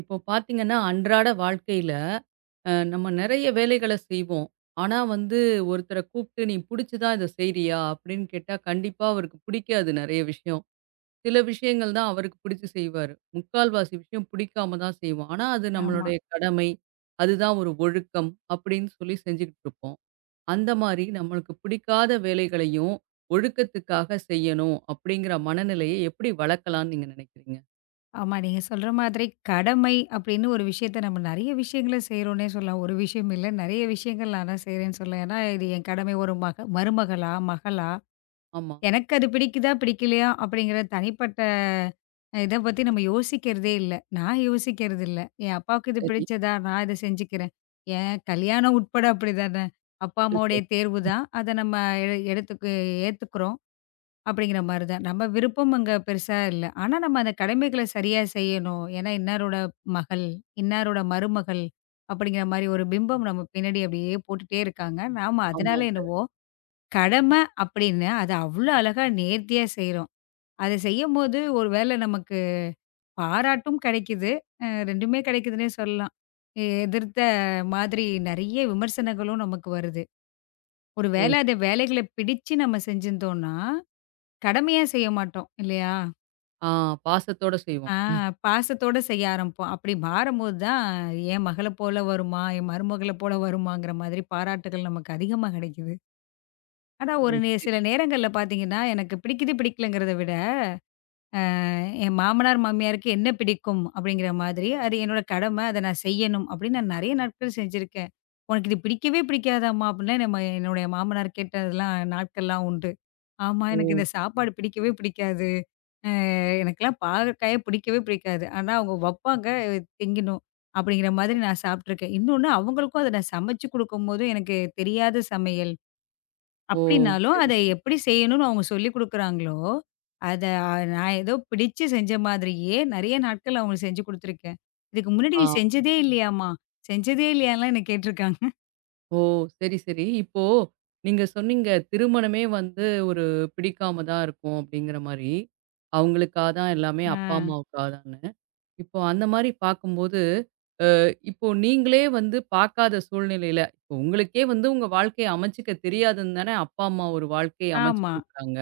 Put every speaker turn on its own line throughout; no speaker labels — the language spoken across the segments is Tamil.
இப்போ பார்த்தீங்கன்னா, அன்றாட வாழ்க்கையில நம்ம நெறைய வேலைகள செய்வோம். ஆனா வந்து ஒருத்தர கூப்ட்டு, "நீ புடிச்சு தான் இத செய்றியா?" அப்படின்னு கேட்டா, கண்டிப்பா அவருக்கு பிடிக்காது நெறைய விஷயம். சில விஷயங்கள் தான் அவருக்கு பிடிச்சு செய்வாரு. முக்கால்வாசி விஷயம் பிடிக்காம தான் செய்வோம். ஆனா, அது
ஆமா.
நம்மளுடைய கடமை. அதுதான் ஒரு ஒழுக்கம் அப்படின்னு சொல்லி செஞ்சுகிட்டு இருப்போம். அந்த மாரி நம்மளுக்கு பிடிக்காத வேலைகளையும், ஒழுக்கத்துக்காக செய்யணும் அப்படிங்கிற மனநிலையை எப்படி வளர்க்கலாம்ன்னு நீங்க நினைக்கிறீங்க?
ஆமா. நீங்க சொல்ற மாதிரி கடமை அப்படின்னு ஒரு விஷயத்த நம்ம நெறைய விஷயங்கள செய்றோம்னே சொல்லலாம். ஒரு விஷயம் இல்ல. நெறைய விஷயங்கள் நான் தான் செய்றேன்னு சொல்லலாம். ஏன்னா, இது என் கடமை ஒரு மருமகளா, மகளா,
ஆமா.
எனக்கு அது பிடிக்குதா, பிடிக்கலையா அப்படிங்கிற தனிப்பட்ட இத பத்தி நம்ம யோசிக்கிறதே இல்ல. நான் யோசிக்கிறது இல்ல. என் அப்பாவுக்கு இது
சரி.
பிடிச்சதா, நான் இத செஞ்சுக்கிறேன். என் கல்யாணம் உட்பட அப்படிதானே! அப்பா,
அச்சச்சோ!
அம்மாவுடைய தேர்வு தான். அத நம்ம எ எடுத்துக்கு ஏத்துக்கிறோம். அப்படிங்கிற மாரி தான். நம்ம விருப்பம் அங்க பெருசா இல்ல. ஆனா நம்ம அந்த கடமைகள சரியா செய்யணும். ஏன்னா இன்னாரோட மகள், இன்னாரோட மருமகள் அப்படிங்கிற மாரி ஒரு பிம்பம் நம்ம பின்னாடி அப்படியே போட்டுட்டே இருக்காங்க. நாம அதனால
ஆமாங்க.
என்னவோ, கடமை அப்படின்னு அத அவ்ளோ அழகா நேர்த்தியா செய்றோம். அத செய்யும்போது ஒரு வேள நமக்கு பாராட்டும் கிடைக்குது. 2மே கிடைக்குதுன்னே சொல்லலாம். எதிர்த்த மாதிரி நெறைய விமர்சனங்களும் நமக்கு வருது. ஒரு
ஓ!
வேள அத
சரி.
வேலைகள பிடிச்சு நம்ம செஞ்சிருந்தோம்னா, கடமையா செய்ய மாட்டோம் இல்லையா?
ஆ, பாசத்தோட செய்வோம்.
ஆ
ம்.
பாசத்தோட செய்ய ஆரம்பிப்போம். அப்படி மாறும்போது தான், என் மகள போல வருமா? என் மருமகள போல வருமாங்கிற மாதிரி பாராட்டுகள் நமக்கு அதிகமா கிடைக்குது. ஆனா ஒரு
ஓ! சரி.
சில நேரங்கள்ல பார்த்தீங்கன்னா, எனக்கு பிடிக்குது, பிடிக்கலங்கிறத விட, என் மாமனார், மாமியாருக்கு என்ன பிடிக்கும்? அப்படிங்கிற மாதிரி, அது என்னோட கடமை. அத நான் செய்யணும் அப்படின்னு நான் நெறைய நாட்கள் செஞ்சிருக்கேன். "உனக்கு இது பிடிக்கவே பிடிக்காதாம்மா?" அப்படிலாம் நம்ம என்னுடைய மாமனார் கேட்டதெல்லாம் நாட்கள்லாம் உண்டு. "ஆமா,
ஓ!
எனக்கு இந்த சாப்பாடு பிடிக்கவே பிடிக்காது." அ எனக்கெல்லாம் பாகற்காயே பிடிக்கவே பிடிக்காது. ஆனா, அவங்க வப்பாங்க திங்கணும். அப்படிங்கிற மாதிரி நான் சாப்பிட்டுருக்கேன். இன்னொன்னு அவங்களுக்கும் அத நான் சமைச்சு குடுக்கும்போது எனக்கு தெரியாத சமையல்
ஓ!
அப்படின்னாலும்,
சரி.
அத எப்படி செய்யணும்னு அவங்க சொல்லிக் குடுக்குறாங்களோ, அத நான் ஏதோ பிடிச்சு செஞ்ச மாதிரியே நெறைய நாட்கள் அவங்களுக்கு செஞ்சு குடுத்துருக்கேன். இதுக்கு முன்னாடி
ஆ.
நீ செஞ்சதே இல்லையாம்மா? செஞ்சதே இல்லையான்லாம் என்ன கேட்டுருக்காங்க.
ஓ! சரி, சரி. இப்போ நீங்க சொன்னீங்க, திருமணமே வந்து ஒரு பிடிக்காம தான் இருக்கும் அப்படிங்கிற மாரி. அவங்களுக்கா தான் எல்லாமே,
ஆ.
அப்பா அம்மாவுக்கா தான்னு. இப்போ அந்த மாரி பார்க்கும்போது, அ இப்போ நீங்களே வந்து பார்க்காத சூழ்நிலையில, இப்போ உங்களுக்கே வந்து உங்க வாழ்க்கைய அமைச்சுக்க தெரியாதுன்னு தானே அப்பா, அம்மா ஒரு வாழ்க்கைய அமைச்சு
ஆமா.
குடுக்குறாங்க.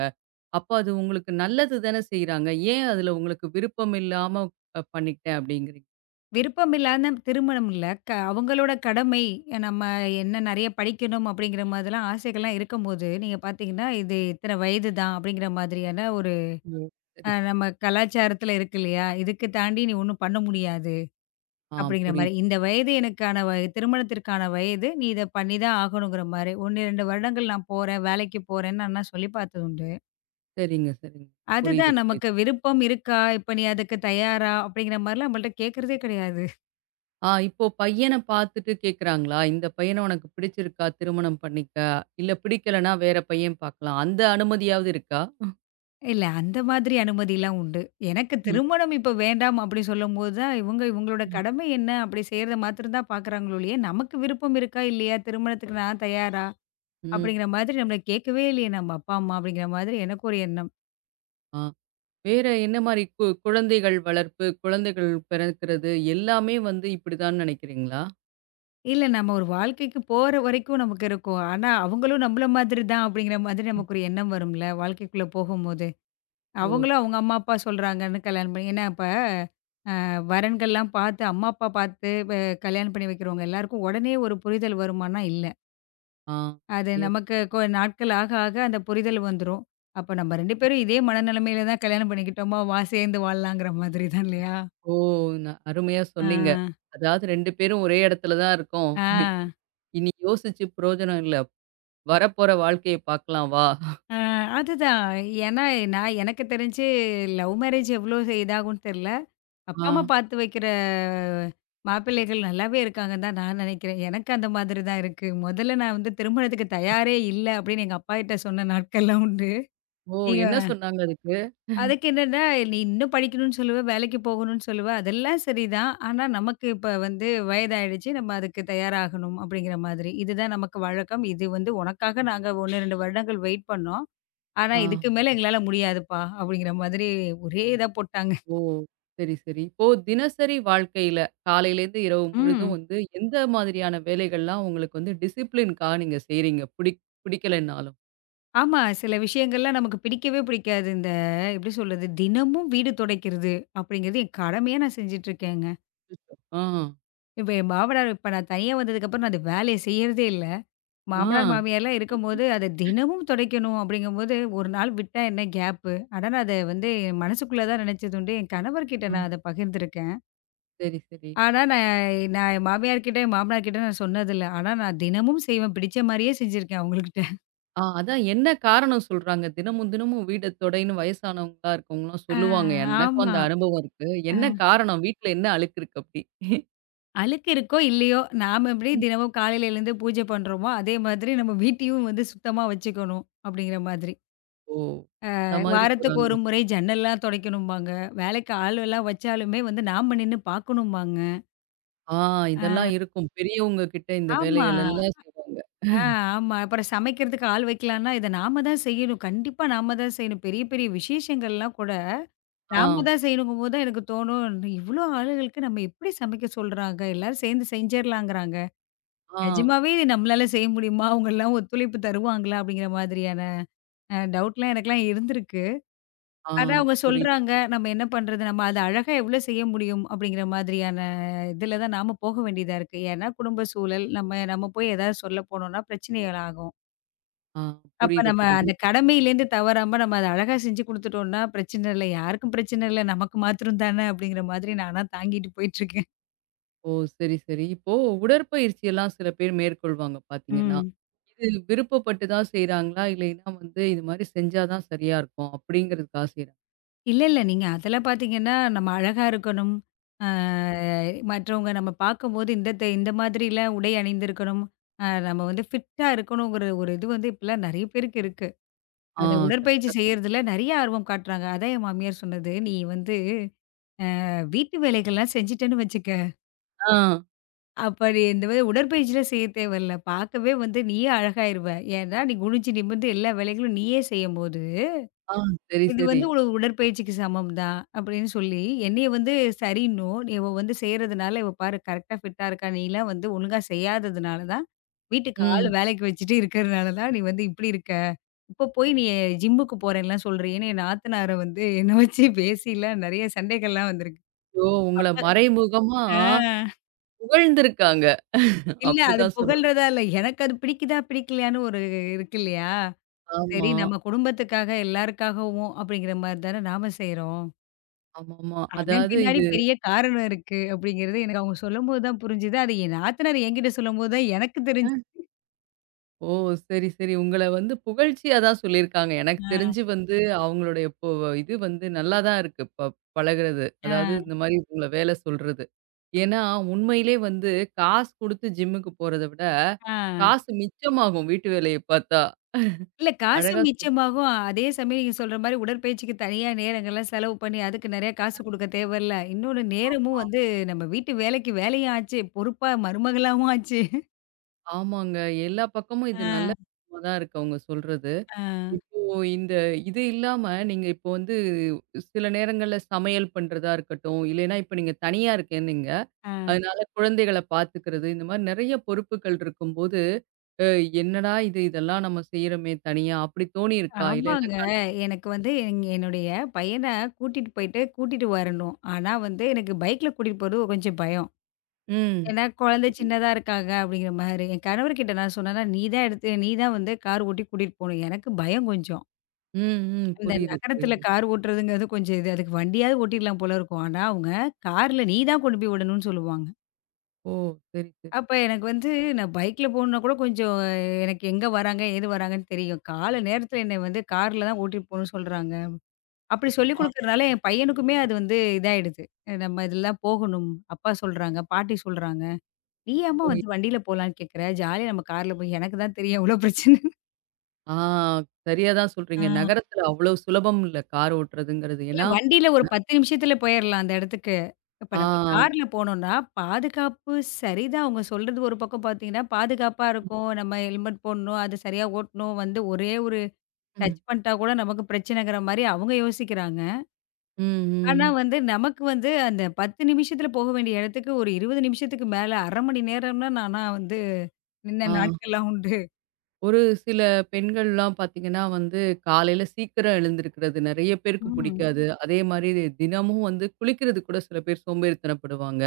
அப்ப அது உங்களுக்கு நல்லது தானே செய்றாங்க. ஏன் அதுல உங்களுக்கு விருப்பம் இல்லாம பண்ணிக்கிட்டேன் அப்படிங்கிறீங்க?
விருப்பமில்லாத திருமணம் இல்ல. அவங்களோட கடமை நம்ம என்ன நெறைய படிக்கணும் அப்படிங்கிற மாதிரிலாம் ஆசைகள்லாம் இருக்கும்போது, நீங்க பார்த்தீங்கன்னா, இது இத்தனை வயது தான் அப்படிங்கிற மாதிரியான ஒரு
ஓ! சரி, சரி.
நம்ம கலாச்சாரத்தில இருக்கு இல்லையா? இதுக்கு தாண்டி நீ ஒண்ணும் பண்ண முடியாது
ஆ,
அப்படிங்கிற மாரி.
புரியுது.
இந்த வயது எனக்கான திருமணத்திற்கான வயது. நீ இத பண்ணி தான் ஆகணுங்கிற மாரி. 1, 2 வருடங்கள் நான் போறேன், வேலைக்கு போறேன்னு அண்ணா சொல்லி பார்த்தது உண்டு.
சரிங்க, சரிங்க. புரியுது,
அதுதான்
புரியுது.
நமக்கு விருப்பம் இருக்கா? இப்ப நீ அதுக்கு தயாரா? அப்படிங்கிற மாரிலாம் நம்மள்ட்ட கேட்கிறதே கிடையாது.
ஆ, இப்போ பையன பார்த்துட்டு கேட்குறாங்களா? இந்த பையன உனக்கு பிடிச்சிருக்கா? திருமணம் பண்ணிக்க. இல்ல பிடிக்கலன்னா வேற பையன் பார்க்கலாம். அந்த அனுமதியாவது இருக்கா?
இல்ல அந்த மாதிரி அனுமதிலாம் உண்டு. எனக்கு
ம்.
திருமணம் இப்ப வேண்டாம் அப்படி சொல்லும்போது தான், இவங்க இவங்களோட
ம்.
கடமை என்ன? அப்படி செய்றத மாத்திரம் தான் பார்க்குறாங்களோ ஒழிய, நமக்கு விருப்பம் இருக்கா? இல்லையா? திருமணத்துக்கு நான் தயாரா?
ம்.
அப்படிங்கிற மாதிரி நம்மள கேட்கவே இல்லையே நம்ம அப்பா, அம்மா அப்படிங்கிற மாதிரி எனக்கு ஒரு எண்ணம்.
ஆ. வேற என்ன மாரி குழந்தைகள் வளர்ப்பு, குழந்தைகள் பிறக்கிறது எல்லாமே வந்து இப்படிதான்னு நினைக்கிறீங்களா?
இல்ல நம்ம ஒரு வாழ்க்கைக்கு போற வரைக்கும் நமக்கு இருக்கும். ஆனா அவங்களும் நம்மள மாதிரி தான் அப்படிங்கிற மாதிரி நமக்கு ஒரு எண்ணம் வரும்ல, வாழ்க்கைக்குள்ள போகும்போது.
ஓ!
அவங்களும்
சரி.
அவங்க அம்மா, அப்பா சொல்றாங்கன்னு கல்யாணம் பண்ணி ஏன்னா இப்ப வரன்கள்லாம் பார்த்து, அம்மா, அப்பா பார்த்து கல்யாணம் பண்ணி வைக்கிறவங்க எல்லாருக்கும் உடனே ஒரு புரிதல் வருமான்னா, இல்ல.
ஆ.
அது
எஸ்.
நமக்கு நாட்கள் ஆக, ஆக அந்த புரிதல் வந்துரும். அப்ப நம்ம 2 பேரும் இதே மனநிலைமையில தான் கல்யாணம் பண்ணிக்கிட்டோமா, வா சேர்ந்து வாழலாங்கிற மாதிரி தான் இல்லையா?
ஓ! அருமையா
ஆ,
சொன்னீங்க. அதாவது 2 பேரும் ஒரே இடத்துல தான் இருக்கோம்.
ஆ,
இனி யோசிச்சு பிரயோஜனம் இல்ல. வரப்போற வாழ்க்கைய பார்க்கலாம் வா!
ஆ. அதுதான். ஏன்னா, நான் எனக்கு தெரிஞ்சு லவ் மேரேஜ் எவ்வளோ இதாகும்ன்னு தெரியல. அப்பா,
ஆ.
அம்மா பாத்து வைக்கிற மாப்பிள்ளைகள் நல்லாவே இருக்காங்கன்னு தான் நான் நினைக்கிறேன். எனக்கு அந்த மாதிரி தான் இருக்கு. முதல்ல நான் வந்து திருமணத்துக்கு தயாரே இல்ல அப்படின்னு எங்க அப்பாகிட்ட சொன்ன நாட்கள்லாம் உண்டு.
ஓ!
நீங்க
என்ன சொன்னாங்க அதுக்கு?
அதுக்கு என்னன்னா, நீ இன்னும் படிக்கணும்னு சொல்லுவ, வேலைக்கு போகணும்னு சொல்லுவ. அதெல்லாம் சரிதான். ஆனா நமக்கு இப்ப வந்து வயதாயிடுச்சு. நம்ம அதுக்கு தயாராகணும் அப்படிங்கிற மாதிரி. இதுதான் நமக்கு வழக்கம். இது வந்து உனக்காக நாங்க 1, 2 வருடங்கள் வெயிட் பண்ணோம். ஆனா
ஆ.
இதுக்கு மேல எங்களால முடியாதுப்பா அப்படிங்கிற மாதிரி ஒரே இதா போட்டாங்க.
ஓ! சரி, சரி. இப்போ தினசரி வாழ்க்கையில காலையிலேருந்து இரவு முழுதும்
ம்.
வந்து எந்த மாதிரியான வேலைகள்லாம் உங்களுக்கு வந்து டிசிப்ளின்க்காக நீங்க செய்றீங்க? பிடிக்கலைன்னாலும்.
ஆமா. சில விஷயங்கள்லாம் நமக்கு பிடிக்கவே பிடிக்காது. இந்த எப்படி சொல்றது? தினமும் வீடு துடைக்கிறது அப்படிங்கிறது என் கடமையா நான் செஞ்சுட்டுருக்கேங்க.
அச்சச்சோ! ஆ.
இப்ப என் மாமனார் இப்ப நான் தனியா வந்ததுக்கப்புறம் நான் அந்த வேலைய செய்யறதே இல்ல.
ஆ.
மாமனார், மாமியார்லாம் இருக்கும்போது அத தினமும் துடைக்கணும் அப்படிங்கும்போது, ஒரு நாள் விட்டா என்ன கேப்பு? ஆனா நான் அத வந்து என் மனசுக்குள்ள தான் நினைச்சதுண்டு. என் கணவர்கிட்ட
ஆ.
நான் அத பகிர்ந்திருக்கேன்.
சரி, சரி.
ஆனா நான் நான் என் மாமியார் கிட்ட, என் மாமனார் கிட்ட நான் சொன்னதில்ல. ஆனா நான் தினமும் செய்வேன். பிடிச்ச மாரியே செஞ்சிருக்கேன் அவங்கள்கிட்ட.
ஆ, அதான் என்ன காரணம் சொல்றாங்க? தினமும் தினமும் வீட தொடைன்னு வயசானவங்களா இருக்கவங்கலாம்
ஆ
சொல்லுவாங்க. எனக்கும்
ஆமா.
அந்த அனுபவம் இருக்கு. என்ன காரணம்? வீட்ல என்ன அழுக்கு இருக்கு அப்படி?
அழுக்கு இருக்கோ இல்லையோ, நாம எப்படி
ம்.
தினமும் காலையில எழுந்து பூஜை பண்றோமோ, அதே மாதிரி நம்ம வீட்டையும் வந்து சுத்தமா வச்சுக்கணும் அப்படிங்கிற மாதிரி.
ஓ! அந்த மாதிரி
வாரத்துக்கு
போறாங்க.
ஒரு முறை ஜன்னல்லாம் தொடைக்கணும்பாங்க. வேலைக்கு ஆள் எல்லாம் வச்சாலுமே வந்து நாம நின்னு பார்க்கணும்பாங்க.
ஆ, இதெல்லாம் இருக்கும். பெரியவங்க கிட்ட இந்த
ஆமா.
வேலைகள் எல்லாம் செய்வாங்க.
ஆ ஆமா. அப்புறம் சமைக்கிறதுக்கு ஆள் வைக்கலான்னா, இத நாம தான் செய்யணும். கண்டிப்பா நாம தான் செய்யணும். பெரிய பெரிய விசேஷங்கள்லாம் கூட
ஆ,
நாம தான் செய்யணுங்கும்போது தான் எனக்கு தோணும், இவ்ளோ ஆளுகளுக்கு நம்ம எப்படி சமைக்க சொல்றாங்க? எல்லாரும் சேர்ந்து செஞ்சிரலாங்கிறாங்க.
ஆ,
நிஜமாவே இது நம்மளால செய்ய முடியுமா? அவங்கலாம் ஒத்துழைப்பு தருவாங்களா? அப்படிங்கிற மாதிரியான டவுட்லாம் எனக்கெல்லாம் இருந்திருக்கு.
ஆ.
ஆனா அவங்க
புரியுது,
சொல்றாங்க,
புரியுது.
நம்ம என்ன பண்றது? நம்ம அத அழகா எவ்வளோ செய்ய முடியும்? அப்படிங்கிற மாதிரியான இதில தான் நாம போக வேண்டியதா இருக்கு. ஏன்னா குடும்ப சூழல், நம்ம நம்ம போய் ஏதாவது சொல்ல போனோம்னா பிரச்சனைகள் ஆகும்.
ஆ,
அப்ப
புரியுது,
நம்ம அந்த
புரியுது.
கடமையிலேருந்து தவறாம நம்ம அத அழகா செஞ்சு குடுத்துட்டோம்னா, பிரச்சனை இல்ல. யாருக்கும் பிரச்சனை இல்ல. நமக்கு மாத்திரம் தானே அப்படிங்கிற மாதிரி நானா தாங்கிட்டு போயிட்டுருக்கேன்.
ஓ! சரி, சரி. இப்போ உடற்பயிற்சி எல்லாம் சில பேர் மேற்கொள்வாங்க பார்த்தீங்கன்னா,
ம்.
இது விருப்பப்பட்டு தான் செய்றாங்களா? இல்லைன்னா வந்து இது மாரி செஞ்சா தான் சரியா இருக்கும் அப்படிங்கிறதுக்காக செய்றாங்க.
இல்ல, இல்ல. நீங்க அதுல பார்த்தீங்கன்னா, நம்ம அழகா இருக்கணும். அ மற்றவங்க நம்ம பார்க்கும்போது இந்த மாதிரிலாம் உடை அணிந்திருக்கணும். நம்ம வந்து ஃபிட்டா இருக்கணுங்கிற ஒரு இது வந்து இப்பலாம் நெறைய பேருக்கு இருக்கு.
ஆ,
அத உடற்பயிற்சி
கரெக்ட்டா சொன்னீங்க.
செய்யறதுல நெறைய ஆர்வம் காட்டுறாங்க. அதான் என் மாமியார் சொன்னது. "நீ வந்து வீட்டு வேலைகள்லாம் செஞ்சுட்டேன்னு வச்சுக்க,
ஆ,
அப்ப நீ இந்த மாரி உடற்பயிற்சிலாம் செய்ய தேவையில்ல. பார்க்கவே வந்து நீயே அழகாயிருவ. ஏன்னா, நீ குனிஞ்சு நிமிர்ந்து எல்லா வேலைகளும் நீயே செய்யும்போது."
ஆ. சரி,
இது
சரி.
வந்து ஒரு உடற்பயிற்சிக்கு சமம் தான் அப்படின்னு சொல்லி, என்னைய வந்து சரின்னும், இவ வந்து செய்றதுனால இவ பாரு கரெக்ட்டா ஃபிட்டா இருக்கா, நீலாம் வந்து ஒழுங்கா செய்யாததுனால தான், வீட்டுக்கு ஆள்
ம்.
வேலைக்கு வச்சுட்டு இருக்கிறதுனால தான் நீ வந்து இப்படி இருக்க. இப்போ போய் நீ ஜிம்முக்கு போறேன்லாம் சொல்றியேன்னு என் நாத்தனார வந்து என்ன வச்சு பேசிலாம் நெறைய சண்டைகள்லாம் வந்திருக்கு.
ஐயோ! உங்கள
அப்ப
மறைமுகமா
ஆ.
புகழ்ந்திருக்காங்க.
இல்ல அது
அப்படிதான் சொல்லணும்.
புகழ்றதா இல்ல. எனக்கு அது பிடிக்குதா, பிடிக்கலையான்னு ஒரு இருக்கு இல்லையா? சரி
ஆமா.
நம்ம குடும்பத்துக்காக எல்லாருக்காகவும் அப்படிங்கிற மாரி தானே நாம செய்றோம்.
ஆமாமா.
அதன்
அதாவது
பின்னாடி
இது
பெரிய காரணம் இருக்கு அப்படிங்கிறது எனக்கு அவங்க சொல்லும்போது தான் புரிஞ்சுது. அது என் நாத்தனார் என்கிட்ட சொல்லும்போது தான் எனக்கு தெரிஞ்சு
ஓ! சரி, சரி. உங்கள வந்து புகழ்ச்சியா தான் சொல்லியிருக்காங்க. எனக்கு
ஆ,
தெரிஞ்சு வந்து அவங்களுடைய இது வந்து நல்லா தான் இருக்கு. பழகுறது.
ஆ,
அதாவது இந்த மாரி உங்கள வேல சொல்றது. ஏன்னா, உண்மையிலே வந்து காசு குடுத்து ஜிம்முக்கு போறத விட,
ஆ.
காசு மிச்சமாகும் வீட்டு வேலைய பார்த்தா.
இல்ல காசும்
அழகா சொல்
மிச்சமாகும். அதே சமயம் நீங்க சொல்ற மாரி உடற்பயிற்சிக்கு தனியா நேரங்கள்லாம் செலவு பண்ணி அதுக்கு நெறைய காசு குடுக்க தேவையில்ல. இன்னொன்னு நேரமும்
ஆமா,
வந்து நம்ம வீட்டு வேலைக்கு வேலையும் ஆச்சு. பொறுப்பா மருமகளாவும் ஆச்சு.
ஆமாங்க. எல்லா பக்கமும் இது நல்ல
ஆ,
விஷயமா தான் இருக்கு அவங்க சொல்றது.
ஆ,
இப்போ இந்த இது இல்லாம நீங்க இப்போ வந்து சில நேரங்கள்ல சமையல் பண்றதா இருக்கட்டும், இல்லைன்னா இப்ப நீங்க தனியா இருக்கேன்னீங்க.
ஆ.
அதனால குழந்தைகள பார்த்துக்கிறது, இந்த மாரி நெறைய பொறுப்புகள் இருக்கும்போது, அ என்னடா இது இதெல்லாம் நம்ம செய்றோமே தனியா அப்படி தோணியிருக்கா? இல்லன்னா
ஆமாங்க. எனக்கு வந்து என்னுடைய பையன கூட்டிட்டு போயிட்டு கூட்டிட்டு வரணும். ஆனா வந்து எனக்கு பைக்ல கூட்டிட்டு போறது கொஞ்சம் பயம்.
ம்.
ஏன்னா குழந்தை
சரி.
சின்னதா இருக்காங்க அப்படிங்கிற மாரி. என் கணவர்கிட்ட நான் சொன்னேன்னா, "நீ தான் எடுத்து நீ தான் வந்து கார் ஓட்டி கூட்டிட்டு போணும்." எனக்கு பயம் கொஞ்சம்.
ம், ம்.
இந்த
புரியுது,
நகரத்தில
புரியுது.
கார் ஓட்டுறதுங்கிறது கொஞ்சம் இது. அதுக்கு வண்டியாவது ஓட்டிடலாம் போல இருக்கும். ஆனா அவங்க கார்ல நீ தான் கொண்டு போய் விடணும்னு சொல்லுவாங்க.
ஓ! சரி, சரி.
அப்ப எனக்கு வந்து நான் பைக்ல போகணும்னா கூட கொஞ்சம் எனக்கு எங்க வராங்க, ஏது வராங்கன்னு தெரியும். காலை நேரத்தில என்னை வந்து கார்ல தான் ஓட்டிட்டு போணும்னு சொல்றாங்க. அப்படி சொல்லிக்
ஆ,
குடுக்கறனால என் பையனுக்குமே அது வந்து இதாயிடுது. நம்ம இதெல்லாம் போகணும். அப்பா சொல்றாங்க, பாட்டி சொல்றாங்க. நீ ஏம்மா
புரியுது.
வந்து வண்டியில போலான்னு கேட்குற? ஜாலியா நம்ம கார்ல போய் எனக்கு தான் தெரியும் எவ்ளோ பிரச்சனைன்னு.
ஆ, சரியா தான்
ஆ.
சொல்றீங்க. நகரத்துல அவ்வளோ சுலபம் இல்ல கார் ஓட்டுறதுங்கிறது.
இல்ல
ஏன்னா,
வண்டியில ஒரு
ந
10 நிமிஷத்துல போயிரலாம் அந்த இடத்துக்கு. இப்ப
ஆ.
நம்ம கார்ல போனோம்னா, பாதுகாப்பு சரிதான். அவங்க சொல்றது ஒரு பக்கம் பார்த்தீங்கன்னா, பாதுகாப்பா இருக்கும். நம்ம ஹெல்மெட் போடணும், அது சரியா ஓட்டணும், வந்து ஒரே ஒரு டச்
ம்,
பண்ணிட்டா கூட நமக்கு பிரச்சனைங்கிற மாரி அவங்க யோசிக்கிறாங்க.
ம், ம்.
ஆனா
ம்.
வந்து நமக்கு வந்து அந்த 10 நிமிஷத்துல போக வேண்டிய இடத்துக்கு ஒரு 20 நிமிஷத்துக்கு மேல 1/2 மணி நேரம்னா நானா வந்து நின்ன
ஆ.
நாட்கள்லாம் உண்டு.
ஒரு சில பெண்கள்லாம் பார்த்தீங்கன்னா வந்து, காலையில சீக்கிரம் எழுந்திருக்கிறது நெறைய பேருக்கு ம்.
ம்.
புடிக்காது. அதே மாரி தினமும் வந்து குளிக்கிறது கூட சில பேர் சோம்பேறித்தனப்படுவாங்க.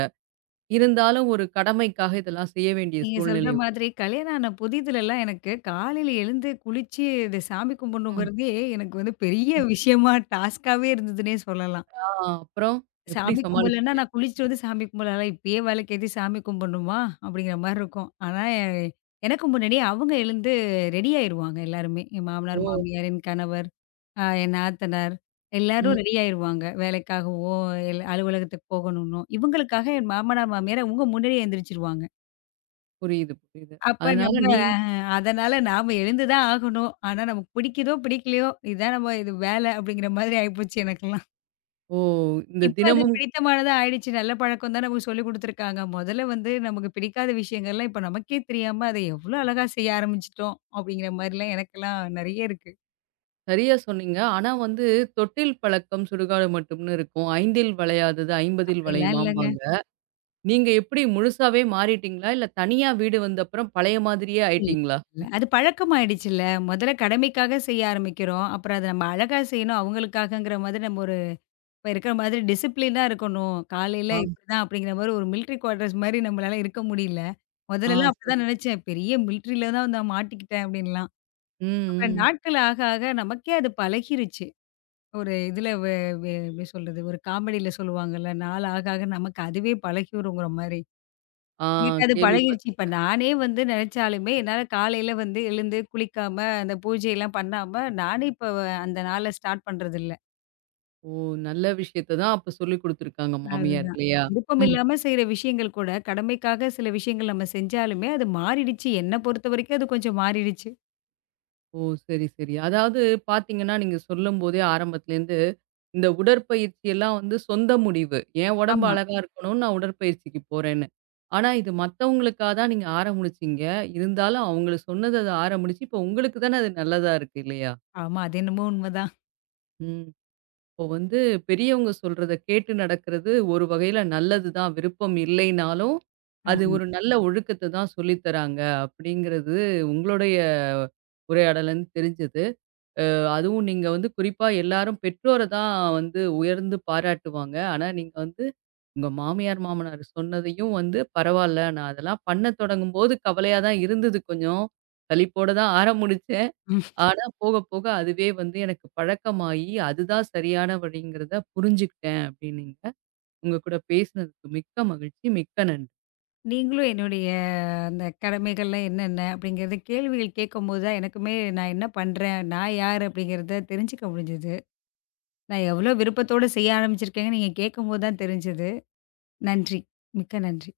இருந்தாலும் ஒரு கடமைக்காக இதெல்லாம் செய்ய வேண்டிய
நீங்க சொல்ற
சூழ்நிலை வரும்.
மாதிரி கல்யாணம் ஆன புதிதுலலாம் எனக்கு காலையில எழுந்து குளிச்சு, இது சாமி
ம்,
கும்பிடணுங்கிறதே எனக்கு வந்து பெரிய
ம்.
விஷயமா டாஸ்க்காவே இருந்ததுன்னே சொல்லலாம்.
ஆ, அப்புறம் எப்படி
சாமி கும்பலன்னா
சமாளிச்சீங்க?
நான் குளிச்சுட்டு வந்து சாமி கும்பலாலாம் இப்பயே விளக்கேத்தி சாமி கும்பிடணுமா? அப்படிங்கிற மாரி இருக்கும். ஆனா எனக்கு முன்னாடியே அவங்க எழுந்து ரெடி ஆயிருவாங்க எல்லாருமே. என் மாமனார்,
ஓ!
மாமியார், என் கணவர், என் நாத்தனார்
ம்.
எல்லாரும் ரெடி ஆயிருவாங்க. வேலைக்காகவோ, இல்ல அலுவலகத்துக்கு போகணும்னோ. இவங்களுக்காக என் மாமனார், மாமியார் அவங்க முன்னாடியே எந்திரிச்சுருவாங்க.
புரியுது, புரியுது.
அப்ப
அதனால
நம்ம
நீங்க
அதனால நாம எழுந்து தான் ஆகணும். ஆனா நமக்கு பிடிக்குதோ, பிடிக்கலையோ, இதான் நம்ம இது வேலை அப்படிங்கிற மாதிரி ஆயிப்போச்சு எனக்கெல்லாம்.
ஓ! இந்த
இப்ப அது
தினமும்
பிடித்தமானதா ஆயிடுச்சு. நல்ல பழக்கம் தான் நமக்கு சொல்லிக் குடுத்துருக்காங்க. முதல்ல வந்து நமக்கு பிடிக்காத விஷயங்கள்லாம் இப்ப நமக்கே தெரியாம அதை எவ்ளோ அழகா செய்ய ஆரம்பிச்சுட்டோம் அப்படிங்கிற மாரிலாம் எனக்கெல்லாம் நெறைய இருக்கு.
சரியா சொன்னீங்க. ஆனா வந்து தொட்டில் பழக்கம் சுடுகாடு மட்டும்னு இருக்கும். "5ல் வளையாதது 50ல்
அப்படிலாம் இல்லங்க.
வளையுமாம்பாங்க." நீங்க எப்படி முழுசாவே மாறிட்டீங்களா? இல்ல தனியா வீடு வந்த அப்புறம் பழைய மாதிரியே
இல்ல,
ஆயிட்டீங்களா?
இல்ல. அது பழக்கமாயிடுச்சுல்ல. முதல்ல கடமைக்காக செய்ய ஆரம்பிக்கிறோம். அப்புறம் அத நம்ம அழகா செய்யணும் அவங்களுக்காகங்கிற மாதிரி நம்ம ஒரு இப்ப இருக்கிற மாதிரி டிசிப்ளினா இருக்கணும். காலையில
ஆ,
இப்படிதான் அப்படிங்கிற மாரி ஒரு மிலிட்டரி குவார்ட்டர்ஸ் மாரி நம்மளால இருக்க முடியல.
ஆ.
முதல்லலாம்
சரி,
அப்படிதான்
சரி.
நினைச்சேன். பெரிய மிலிட்டரில தான் நான் மாட்டிக்கிட்டேன் அப்படின்லாம்.
ம்,
அப்புறம்
ம்.
நாட்கள் ஆக ஆக நமக்கே அது பழகிருச்சு. ஒரு இதுல வ வ எப்படி சொல்றது? ஒரு காமெடியில சொல்லுவாங்கல்ல, நாள் ஆக ஆக நமக்கு அதுவே பழகிருங்கிற மாரி.
ஆ,
எனக்கு அது பழகிருச்சு. இப்ப
கேள்விப்பட்டுருக்கேன்.
நானே வந்து நினைச்சாலுமே என்னால காலையில வந்து எழுந்து குளிக்காம அந்த பூஜையெல்லாம் பண்ணாம நானே இப்ப அந்த நாள ஸ்டார்ட் பண்றதில்ல.
ஓ! நல்ல விஷயத்த தான் அப்ப சொல்லிக் குடுத்துருக்காங்க மாமியார்
அதுதான்.
இல்லையா?
விருப்பம்
ம்.
இல்லாம செய்ற விஷயங்கள் கூட, கடமைக்காக சில விஷயங்கள் நம்ம செஞ்சாலுமே, அது மாறிடுச்சு. என்ன பொறுத்தவரைக்கும் அது கொஞ்சம் மாறிடுச்சு.
ஓ! சரி, சரி. அதாவது பார்த்தீங்கன்னா, நீங்க சொல்லும்போதே ஆரம்பத்துலேருந்து, இந்த உடற்பயிற்சி எல்லாம் வந்து சொந்த முடிவு. என் உடம்பு
ஆமா,
அழகா இருக்கணும்னு நான் உடற்பயிற்சிக்கு போறேன்னு. ஆனா இது மத்தவங்களுக்கா தான் நீங்க ஆரம்பிச்சீங்க. இருந்தாலும் அவங்கள சொன்னத அத ஆரம்பிச்சு, இப்போ உங்களுக்கு தானே அது நல்லதா இருக்கு இல்லையா?
ஆமா. அது என்னமோ உண்மதான்.
ம். இப்போ வந்து பெரியவங்க சொல்றத கேட்டு நடக்கிறது ஒரு வகையில நல்லது தான். விருப்பம் இல்லைனாலும், அது
ஆமா.
ஒரு நல்ல ஒழுக்கத்த தான் சொல்லித் தராங்க அப்படிங்கிறது உங்களுடைய உரையாடலருந்து தெரிஞ்சது. அதுவும் நீங்க வந்து குறிப்பா எல்லாரும் பெற்றோர தான் வந்து உயர்ந்து பாராட்டுவாங்க. ஆனா நீங்க வந்து உங்க மாமியார், மாமனார் சொன்னதையும் வந்து பரவால்ல, நான் அதெல்லாம் பண்ணத் தொடங்கும்போது கவலையா தான் இருந்தது கொஞ்சம். சலிப்போட தான் ஆரம்பிச்சு
ம்.
ஆனா போக, போக அதுவே வந்து எனக்கு பழக்கமாயி, அதுதான் சரியான வழிங்கிறத புரிஞ்சுக்கிட்டேன் அப்டின்னீங்க. உங்க கூட பேசினதுக்கு மிக்க மகிழ்ச்சி. மிக்க நன்றி.
நீங்களும் என்னுடைய அந்த கடமைகள்லாம் என்னென்ன அப்படிங்கிறத கேள்விகள் கேட்கும்போது தான் எனக்குமே நான் என்ன பண்றேன்? நான் யார்? அப்படிங்கிறத தெரிஞ்சுக்க முடிஞ்சது. நான் எவ்வளோ விருப்பத்தோட செய்ய ஆரம்பிச்சிருக்கேன்னு நீங்க கேட்கும்போது தான் தெரிஞ்சது. நன்றி. மிக்க நன்றி.